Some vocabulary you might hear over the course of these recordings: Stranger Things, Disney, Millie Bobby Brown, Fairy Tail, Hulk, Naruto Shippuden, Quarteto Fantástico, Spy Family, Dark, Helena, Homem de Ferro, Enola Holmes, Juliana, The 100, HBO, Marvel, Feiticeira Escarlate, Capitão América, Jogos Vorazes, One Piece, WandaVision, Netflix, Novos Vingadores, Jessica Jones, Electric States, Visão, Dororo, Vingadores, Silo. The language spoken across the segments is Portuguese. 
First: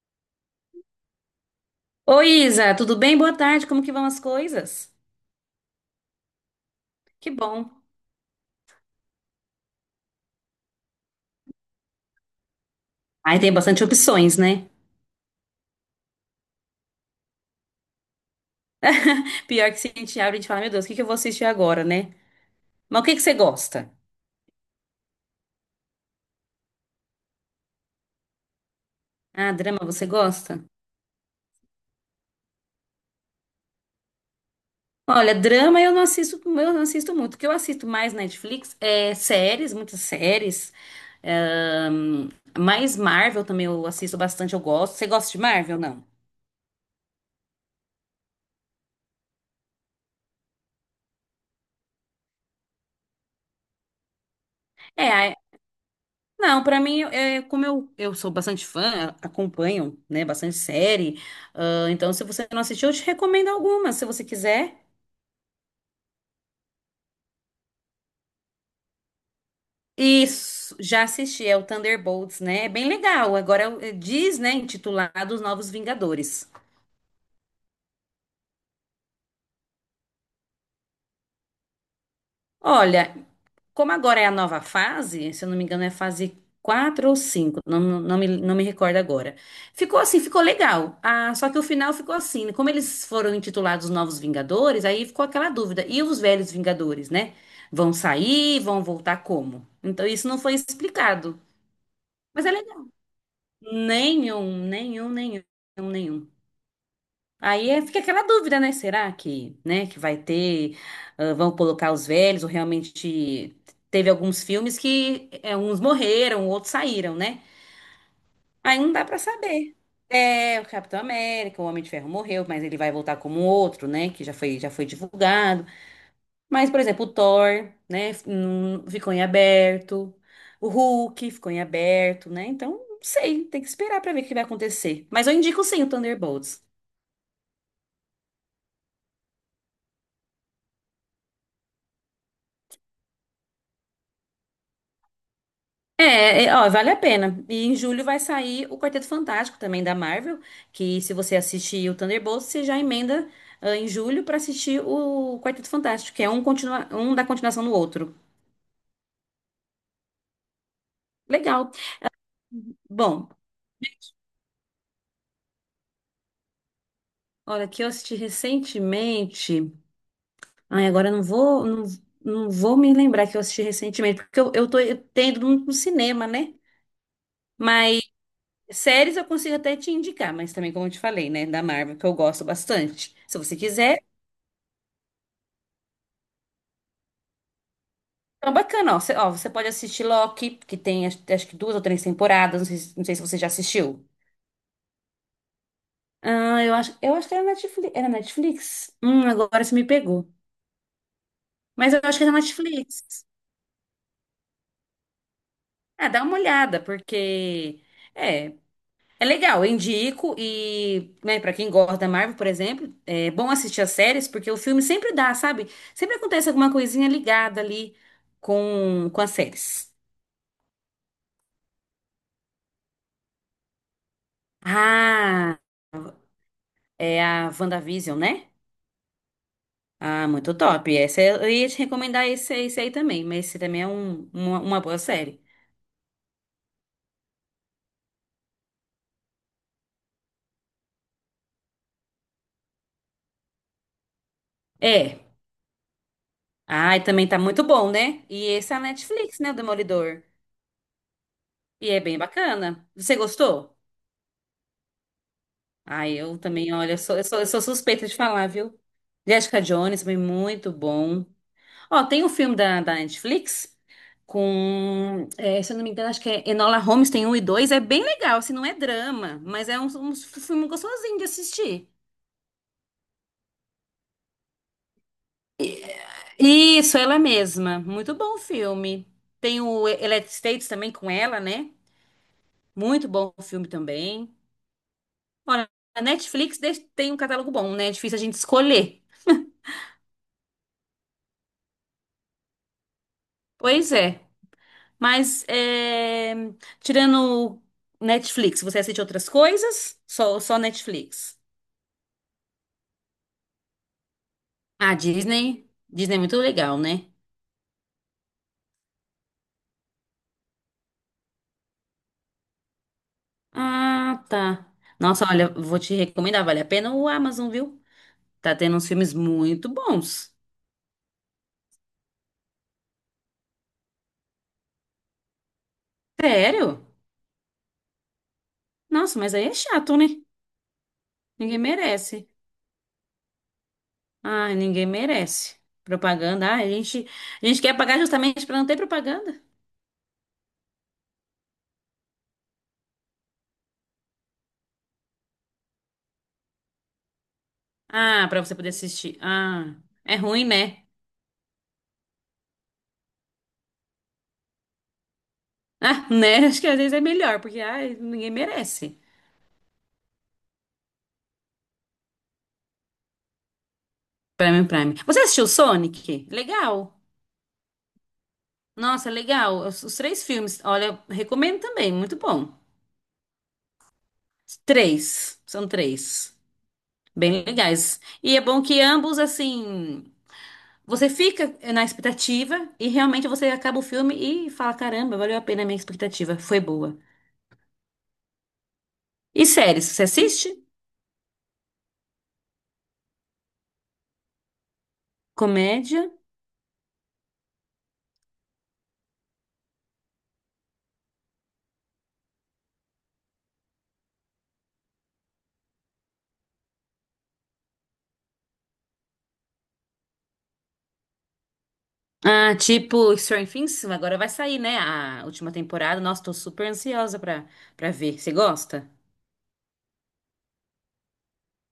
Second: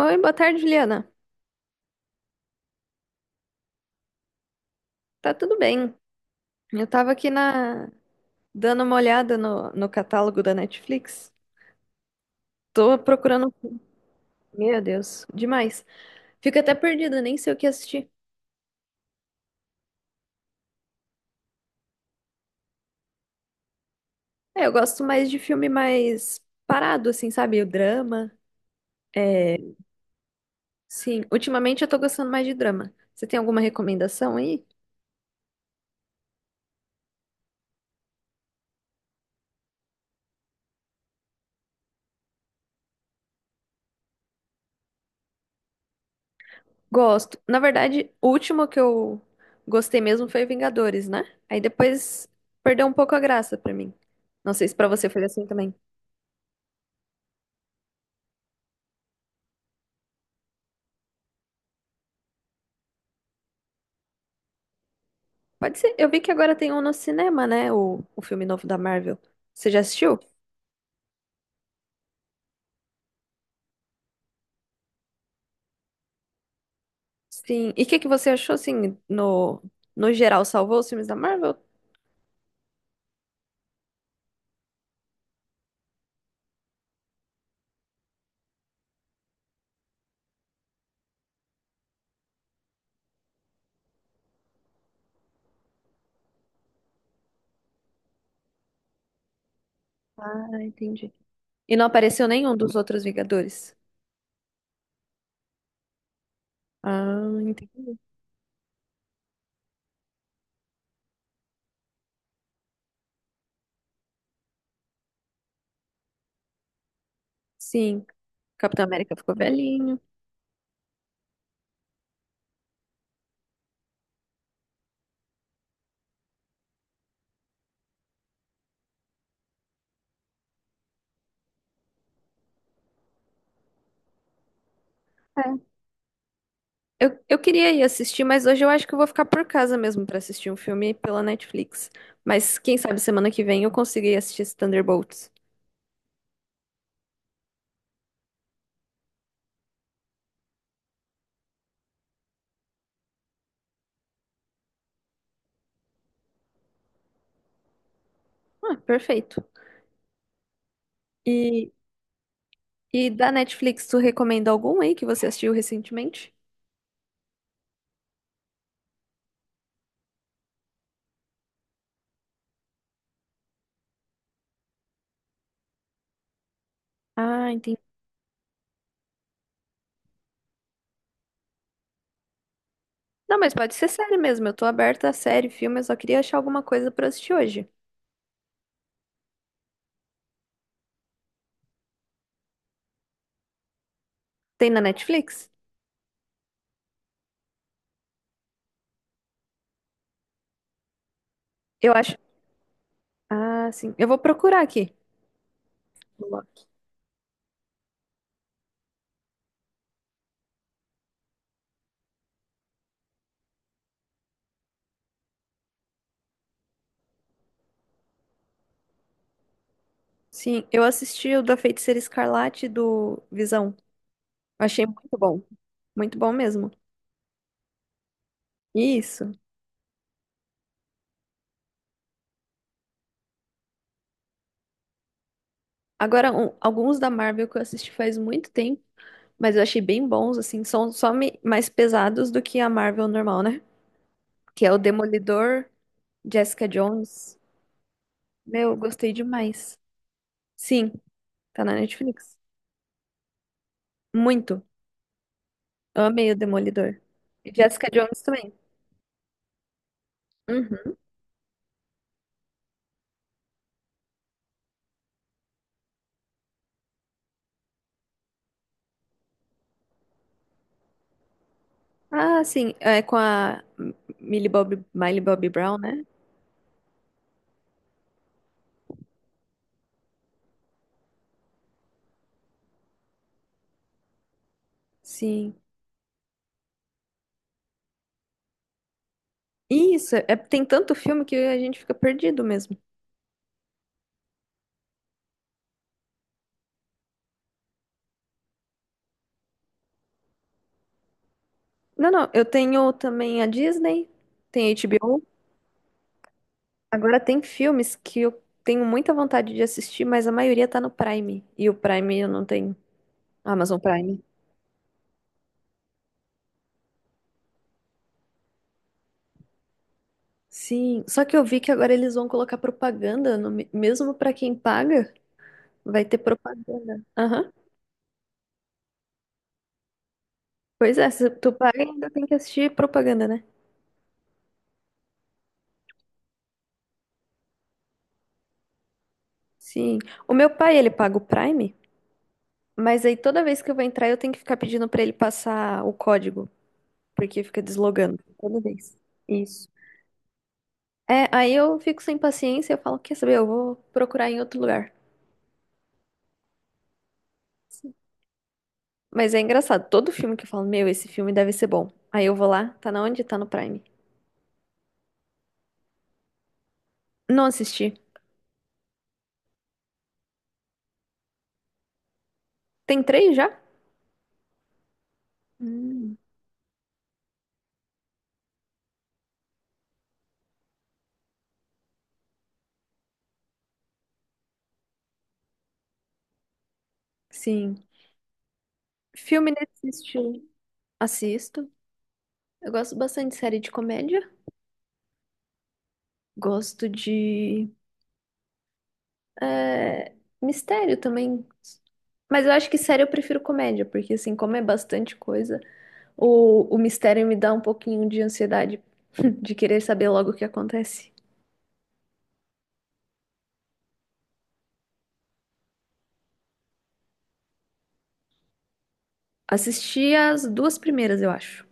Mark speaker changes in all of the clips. Speaker 1: Oi, boa tarde, Juliana.
Speaker 2: Oi, Isa, tudo bem? Boa tarde, como que vão as coisas?
Speaker 1: Tá tudo bem? Eu tava aqui
Speaker 2: Que bom.
Speaker 1: na dando uma olhada no catálogo da Netflix. Tô
Speaker 2: Aí
Speaker 1: procurando
Speaker 2: tem
Speaker 1: um
Speaker 2: bastante opções, né?
Speaker 1: meu Deus, demais. Fico até perdida, nem sei o que assistir.
Speaker 2: Pior que se a gente abre, e a gente fala, meu Deus, o que que eu vou assistir agora, né? Mas o que que você gosta?
Speaker 1: É, eu gosto mais de filme mais parado, assim, sabe? O drama.
Speaker 2: Ah,
Speaker 1: É,
Speaker 2: drama você gosta?
Speaker 1: sim, ultimamente eu tô gostando mais de drama. Você tem alguma recomendação aí?
Speaker 2: Olha, drama eu não assisto muito. O que eu assisto mais na Netflix é séries, muitas séries. Ahn, mais Marvel também eu assisto bastante, eu gosto. Você gosta de Marvel, não?
Speaker 1: Gosto. Na verdade, o último que eu gostei mesmo foi Vingadores, né? Aí depois perdeu um pouco a graça pra mim. Não sei se pra você foi
Speaker 2: É,
Speaker 1: assim também.
Speaker 2: Não, pra mim, como eu sou bastante fã, acompanho, né, bastante série, então se você não assistiu, eu te recomendo algumas, se você quiser.
Speaker 1: Pode ser. Eu vi que agora tem um no cinema, né? O filme novo da Marvel. Você já assistiu?
Speaker 2: Isso, já assisti, é o Thunderbolts, né? É bem legal. Agora é diz, né, intitulado Os Novos Vingadores.
Speaker 1: Sim. E o que que você achou, assim, no geral? Salvou os filmes da Marvel?
Speaker 2: Olha, como agora é a nova fase, se eu não me engano, é fase 4 ou 5, não me recordo agora. Ficou legal. Ah, só que o final ficou assim, né? Como eles foram intitulados Novos Vingadores, aí ficou aquela dúvida. E os velhos Vingadores, né? Vão sair, vão voltar como? Então isso não
Speaker 1: Ah,
Speaker 2: foi
Speaker 1: entendi.
Speaker 2: explicado.
Speaker 1: E não apareceu
Speaker 2: Mas é
Speaker 1: nenhum dos
Speaker 2: legal.
Speaker 1: outros Vingadores?
Speaker 2: Nenhum, nenhum, nenhum, nenhum.
Speaker 1: Ah, entendi.
Speaker 2: Fica aquela dúvida, né? Será que, né, que vai ter, ah, vão colocar os velhos, ou realmente teve alguns filmes que uns morreram, outros saíram, né?
Speaker 1: Sim.
Speaker 2: Aí
Speaker 1: Capitão
Speaker 2: não dá
Speaker 1: América
Speaker 2: pra
Speaker 1: ficou
Speaker 2: saber.
Speaker 1: velhinho.
Speaker 2: É, o Capitão América, o Homem de Ferro morreu, mas ele vai voltar como outro, né? Já foi divulgado. Mas, por exemplo, o Thor, né? Ficou em aberto. O Hulk ficou em aberto, né? Então, não sei, tem que esperar pra ver o que vai acontecer. Mas eu indico
Speaker 1: É.
Speaker 2: sim o Thunderbolts.
Speaker 1: Eu queria ir assistir, mas hoje eu acho que eu vou ficar por casa mesmo pra assistir um filme pela Netflix. Mas quem sabe semana que vem eu consegui assistir esse Thunderbolts.
Speaker 2: Ó, vale a pena. E em julho vai sair o Quarteto Fantástico também da Marvel, que se você assistir o Thunderbolts, você já emenda em julho pra assistir o Quarteto Fantástico, continua um da continuação do outro.
Speaker 1: Ah, perfeito. E
Speaker 2: Legal.
Speaker 1: e
Speaker 2: Bom,
Speaker 1: da Netflix, tu recomenda algum aí que você assistiu recentemente?
Speaker 2: olha, que eu assisti recentemente. Ai, agora eu não vou, não vou me lembrar que eu assisti recentemente, porque eu tô, eu tenho ido no cinema, né?
Speaker 1: Ah, entendi.
Speaker 2: Mas séries eu consigo até te indicar, mas também, como eu te falei, né, da Marvel, que eu gosto bastante. Se
Speaker 1: Não, mas
Speaker 2: você
Speaker 1: pode ser
Speaker 2: quiser.
Speaker 1: série mesmo. Eu tô aberta a série, filme, eu só queria achar alguma coisa pra assistir hoje.
Speaker 2: Então, bacana, ó. Você pode assistir Loki, que tem acho, acho que duas ou três temporadas. Não sei, não sei se você já assistiu.
Speaker 1: Tem na Netflix?
Speaker 2: Eu acho que era Netflix. Era Netflix? Agora você me pegou.
Speaker 1: Eu
Speaker 2: Mas eu
Speaker 1: acho.
Speaker 2: acho que era Netflix.
Speaker 1: Ah, sim. Eu vou procurar aqui.
Speaker 2: Ah, dá uma olhada, porque é, é legal, eu indico. E, né, para quem gosta da Marvel, por exemplo, é bom assistir as séries, porque o filme sempre dá, sabe? Sempre acontece alguma coisinha ligada ali com as séries.
Speaker 1: Sim, eu assisti o da Feiticeira Escarlate do Visão. Achei muito bom.
Speaker 2: Ah,
Speaker 1: Muito bom mesmo.
Speaker 2: é a WandaVision, né?
Speaker 1: Isso.
Speaker 2: Ah, muito top. Essa eu ia te recomendar esse aí também, mas esse também é uma boa série.
Speaker 1: Agora, alguns da Marvel que eu assisti faz muito tempo, mas eu achei bem bons, assim. São só mais pesados do que a Marvel normal, né? Que é o
Speaker 2: É.
Speaker 1: Demolidor, Jessica
Speaker 2: Ah, e também
Speaker 1: Jones.
Speaker 2: tá muito bom, né? E esse
Speaker 1: Meu,
Speaker 2: é a
Speaker 1: gostei
Speaker 2: Netflix, né? O
Speaker 1: demais.
Speaker 2: Demolidor.
Speaker 1: Sim, tá na
Speaker 2: E é bem
Speaker 1: Netflix.
Speaker 2: bacana. Você gostou?
Speaker 1: Muito.
Speaker 2: Ah,
Speaker 1: Amei o
Speaker 2: eu também, olha,
Speaker 1: Demolidor.
Speaker 2: eu
Speaker 1: E
Speaker 2: sou
Speaker 1: Jessica
Speaker 2: suspeita de
Speaker 1: Jones
Speaker 2: falar,
Speaker 1: também.
Speaker 2: viu? Jessica Jones, também muito
Speaker 1: Uhum.
Speaker 2: bom. Ó, tem um filme da Netflix é, se eu não me engano, acho que é Enola Holmes, tem um e dois. É bem legal, assim, não é drama, mas é um filme gostosinho de assistir.
Speaker 1: Ah, sim. É com a Millie Bobby Brown, né?
Speaker 2: Isso, ela mesma. Muito bom filme. Tem o Electric States também com ela, né? Muito bom filme também.
Speaker 1: Sim.
Speaker 2: Olha, tem um catálogo bom, né? É difícil a gente escolher.
Speaker 1: Isso, é, tem tanto filme que a gente fica perdido mesmo.
Speaker 2: Pois é. Mas, tirando Netflix, você assiste outras coisas? Só Netflix.
Speaker 1: Não, não, eu tenho também a Disney, tem
Speaker 2: Ah,
Speaker 1: HBO.
Speaker 2: Disney. Disney é muito legal, né?
Speaker 1: Agora tem filmes que eu tenho muita vontade de assistir, mas a maioria tá no Prime. E o Prime eu não tenho. Amazon Prime.
Speaker 2: Ah, tá. Nossa, olha, vou te recomendar, vale a pena o Amazon, viu? Tá tendo uns filmes muito bons.
Speaker 1: Sim, só que eu vi que agora eles vão colocar propaganda no me- mesmo para quem paga, vai ter
Speaker 2: Sério?
Speaker 1: propaganda. Aham.
Speaker 2: Nossa, mas aí é chato, né?
Speaker 1: Pois é, se tu
Speaker 2: Ninguém
Speaker 1: paga ainda tem
Speaker 2: merece.
Speaker 1: que assistir propaganda, né?
Speaker 2: Ai, ninguém merece. Propaganda. A gente quer pagar justamente pra não ter propaganda.
Speaker 1: Sim. O meu pai, ele paga o Prime, mas aí toda vez que eu vou entrar eu tenho que ficar pedindo para ele passar o código, porque fica deslogando
Speaker 2: Ah, pra você
Speaker 1: toda
Speaker 2: poder
Speaker 1: vez.
Speaker 2: assistir.
Speaker 1: Isso.
Speaker 2: Ah, é ruim, né?
Speaker 1: É, aí eu fico sem paciência, eu falo, quer saber, eu vou procurar em outro lugar.
Speaker 2: Ah, né? Acho que às vezes é melhor, porque
Speaker 1: Sim.
Speaker 2: ai, ninguém merece.
Speaker 1: Mas é engraçado, todo filme que eu falo, meu, esse filme deve ser bom. Aí eu vou lá, tá na onde? Tá no Prime.
Speaker 2: Prime, Prime. Você assistiu Sonic? Legal.
Speaker 1: Não assisti.
Speaker 2: Nossa, legal. Os três filmes. Olha, recomendo também. Muito bom.
Speaker 1: Tem três já?
Speaker 2: Três. São
Speaker 1: Hum,
Speaker 2: três. Bem legais. E é bom que ambos, assim. Você fica na expectativa e realmente você acaba o filme e fala: caramba, valeu a pena a minha expectativa, foi boa.
Speaker 1: sim.
Speaker 2: E
Speaker 1: Filme
Speaker 2: séries,
Speaker 1: nesse
Speaker 2: você
Speaker 1: estilo.
Speaker 2: assiste?
Speaker 1: Assisto. Eu gosto bastante de série de comédia.
Speaker 2: Comédia?
Speaker 1: Gosto de é, mistério também. Mas eu acho que série eu prefiro comédia, porque assim, como é bastante coisa, o mistério me dá um pouquinho de ansiedade de querer saber logo o que acontece.
Speaker 2: Ah, tipo Stranger Things, agora vai sair, né? A última temporada. Nossa, tô super ansiosa pra ver. Você gosta?
Speaker 1: Assisti as duas primeiras, eu acho.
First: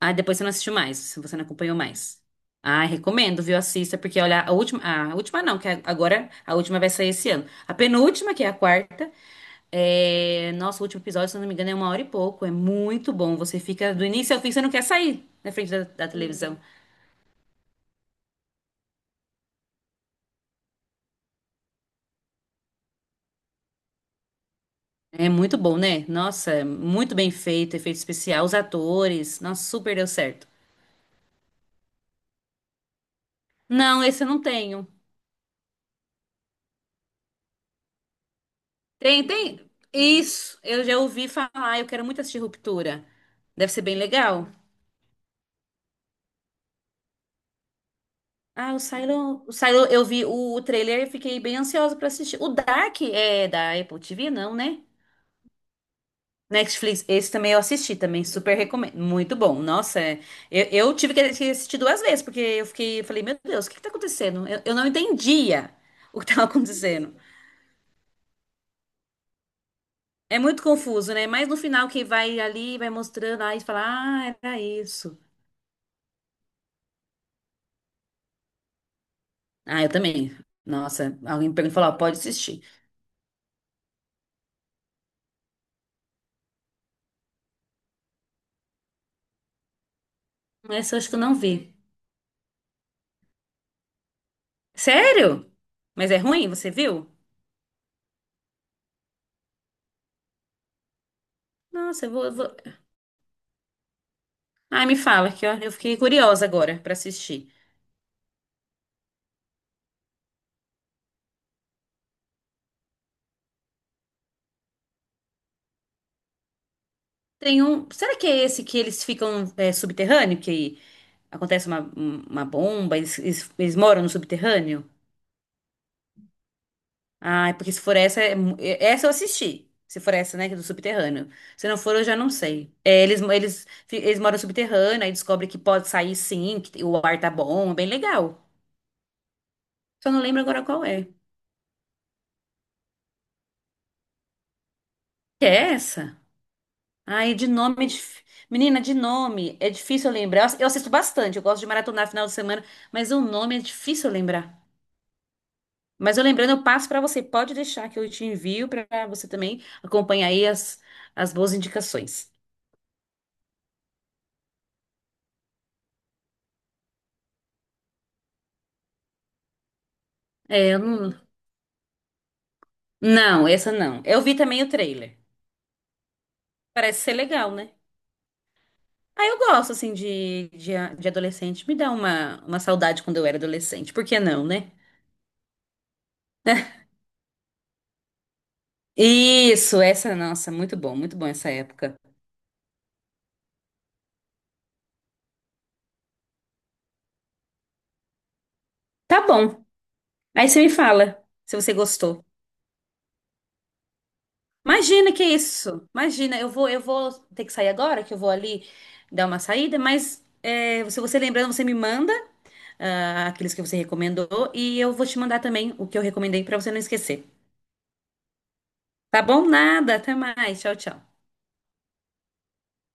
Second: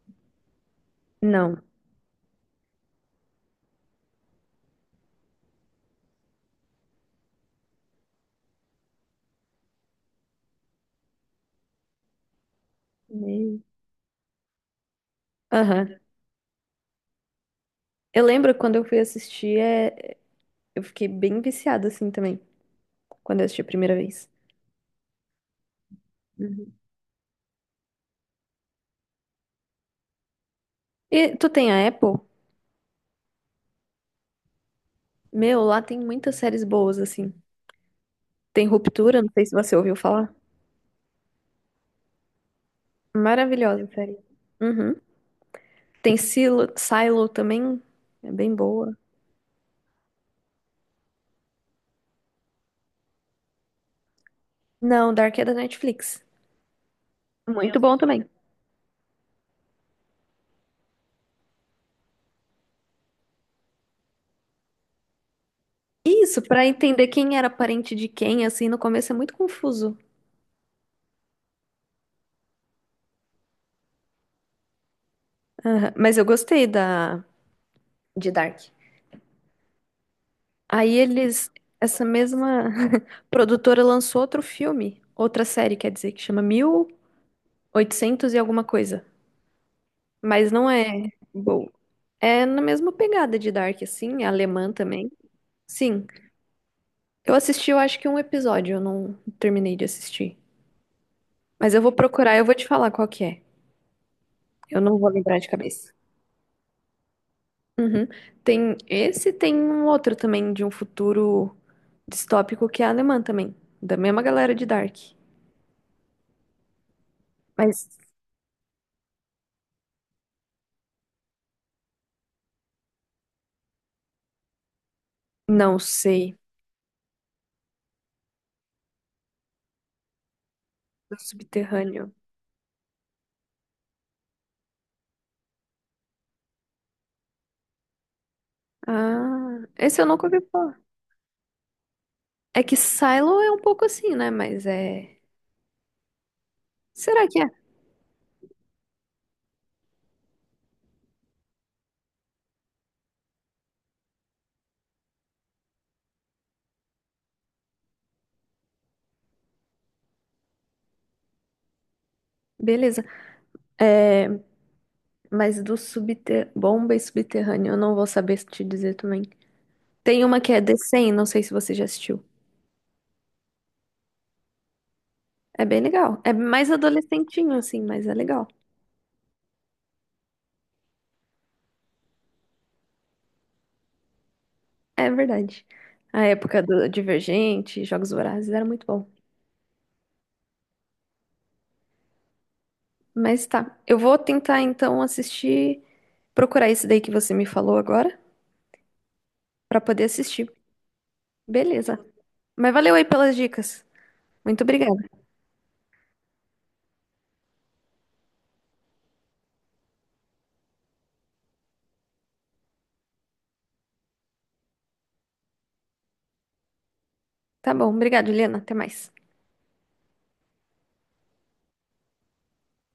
Speaker 2: Ah, depois você não assistiu mais, você não
Speaker 1: Não.
Speaker 2: acompanhou mais. Ah, recomendo, viu? Assista, porque olha, a última não, que é agora a última vai sair esse ano. A penúltima, que é a quarta, é, nosso último episódio, se eu não me engano, é uma hora e pouco. É muito bom. Você
Speaker 1: Meio.
Speaker 2: fica do início ao fim, você não quer sair na frente
Speaker 1: Aham.
Speaker 2: da televisão.
Speaker 1: Eu lembro quando eu fui assistir, eu fiquei bem viciada assim também, quando eu assisti a primeira vez.
Speaker 2: É muito bom, né? Nossa, muito bem feito, efeito especial, os atores. Nossa, super deu certo.
Speaker 1: E tu tem a Apple?
Speaker 2: Não, esse eu não tenho.
Speaker 1: Meu, lá tem muitas séries boas, assim. Tem Ruptura,
Speaker 2: Tem,
Speaker 1: não sei se
Speaker 2: tem.
Speaker 1: você ouviu falar.
Speaker 2: Isso, eu já ouvi falar. Eu quero muito assistir Ruptura. Deve
Speaker 1: Maravilhosa
Speaker 2: ser
Speaker 1: a
Speaker 2: bem
Speaker 1: série.
Speaker 2: legal.
Speaker 1: Uhum. Tem Silo também, é bem
Speaker 2: Ah,
Speaker 1: boa.
Speaker 2: O Silo, eu vi o trailer e fiquei bem ansiosa pra assistir. O Dark é da Apple TV, não, né?
Speaker 1: Não, Dark é da Netflix.
Speaker 2: Netflix, esse também eu
Speaker 1: Muito bom
Speaker 2: assisti,
Speaker 1: também.
Speaker 2: também super recomendo. Muito bom. Nossa, eu tive que assistir duas vezes, porque eu fiquei, eu falei, meu Deus, o que que tá acontecendo? Eu não entendia o que
Speaker 1: Isso,
Speaker 2: tava
Speaker 1: pra entender
Speaker 2: acontecendo.
Speaker 1: quem era parente de quem, assim, no começo é muito confuso.
Speaker 2: É muito confuso, né? Mas no final que vai ali, vai mostrando, aí fala, ah, era isso.
Speaker 1: Aham, mas eu gostei da de Dark.
Speaker 2: Ah, eu também.
Speaker 1: Aí
Speaker 2: Nossa,
Speaker 1: eles,
Speaker 2: alguém pegou e falou, ó,
Speaker 1: essa
Speaker 2: pode assistir.
Speaker 1: mesma produtora lançou outro filme, outra série, quer dizer, que chama Mil e Oitocentos e alguma coisa. Mas não
Speaker 2: Essa eu acho
Speaker 1: é
Speaker 2: que eu não
Speaker 1: boa.
Speaker 2: vi.
Speaker 1: É na mesma pegada de Dark, assim, alemã também.
Speaker 2: Sério?
Speaker 1: Sim,
Speaker 2: Mas é ruim? Você viu?
Speaker 1: eu assisti, eu acho que um episódio, eu não terminei de assistir. Mas eu vou
Speaker 2: Eu
Speaker 1: procurar, eu vou
Speaker 2: vou...
Speaker 1: te falar qual que é. Eu
Speaker 2: Ai, me
Speaker 1: não vou
Speaker 2: fala,
Speaker 1: lembrar
Speaker 2: que
Speaker 1: de
Speaker 2: ó, eu
Speaker 1: cabeça.
Speaker 2: fiquei curiosa agora pra assistir.
Speaker 1: Uhum. Tem esse, tem um outro também de um futuro distópico que é alemã também, da mesma galera de Dark.
Speaker 2: Tem
Speaker 1: Mas
Speaker 2: um. Será que é esse que eles ficam é, subterrâneo? Que acontece uma bomba, eles moram no subterrâneo?
Speaker 1: não sei,
Speaker 2: Ah, é porque se for essa, essa eu assisti. Se for essa, né, que é do
Speaker 1: do
Speaker 2: subterrâneo. Se não for, eu
Speaker 1: subterrâneo.
Speaker 2: já não sei. É, eles moram no subterrâneo, aí descobre que pode sair sim, que o ar tá bom, é bem legal.
Speaker 1: Ah, esse eu
Speaker 2: Só não
Speaker 1: nunca ouvi
Speaker 2: lembro agora
Speaker 1: falar.
Speaker 2: qual é.
Speaker 1: É que Silo é um pouco assim, né? Mas é.
Speaker 2: Que é essa?
Speaker 1: Será
Speaker 2: Ai,
Speaker 1: que é?
Speaker 2: de nome. Menina, de nome. É difícil eu lembrar. Eu assisto bastante, eu gosto de maratonar final de semana, mas o nome é difícil eu lembrar. Mas eu lembrando, eu passo para você. Pode deixar que eu te envio para você também acompanhar aí as boas indicações.
Speaker 1: Beleza. É, mas do subter... bomba e subterrâneo, eu não vou saber te dizer também. Tem uma que é
Speaker 2: É,
Speaker 1: The
Speaker 2: eu
Speaker 1: 100, não
Speaker 2: não...
Speaker 1: sei se você já assistiu.
Speaker 2: não, essa não. Eu vi também o trailer.
Speaker 1: É bem legal. É mais
Speaker 2: Parece ser
Speaker 1: adolescentinho,
Speaker 2: legal, né?
Speaker 1: assim, mas é legal.
Speaker 2: Ah, eu gosto, assim, de adolescente. Me dá uma saudade quando eu era adolescente. Por que não, né?
Speaker 1: É verdade. A época do Divergente, Jogos Vorazes, era muito bom.
Speaker 2: Nossa, muito bom essa época.
Speaker 1: Mas tá, eu vou tentar então assistir, procurar esse daí que você me falou agora,
Speaker 2: Tá bom.
Speaker 1: pra poder
Speaker 2: Aí
Speaker 1: assistir.
Speaker 2: você me fala se você
Speaker 1: Beleza.
Speaker 2: gostou.
Speaker 1: Mas valeu aí pelas dicas. Muito obrigada.
Speaker 2: Imagina que isso. Imagina, eu vou ter que sair agora, que eu vou ali dar uma saída, mas é, se você lembrando, você me manda aqueles que você recomendou e eu vou te mandar também o que eu recomendei pra você não esquecer.
Speaker 1: Tá bom, obrigada, Helena. Até mais.
Speaker 2: Tá bom? Nada, até mais. Tchau, tchau.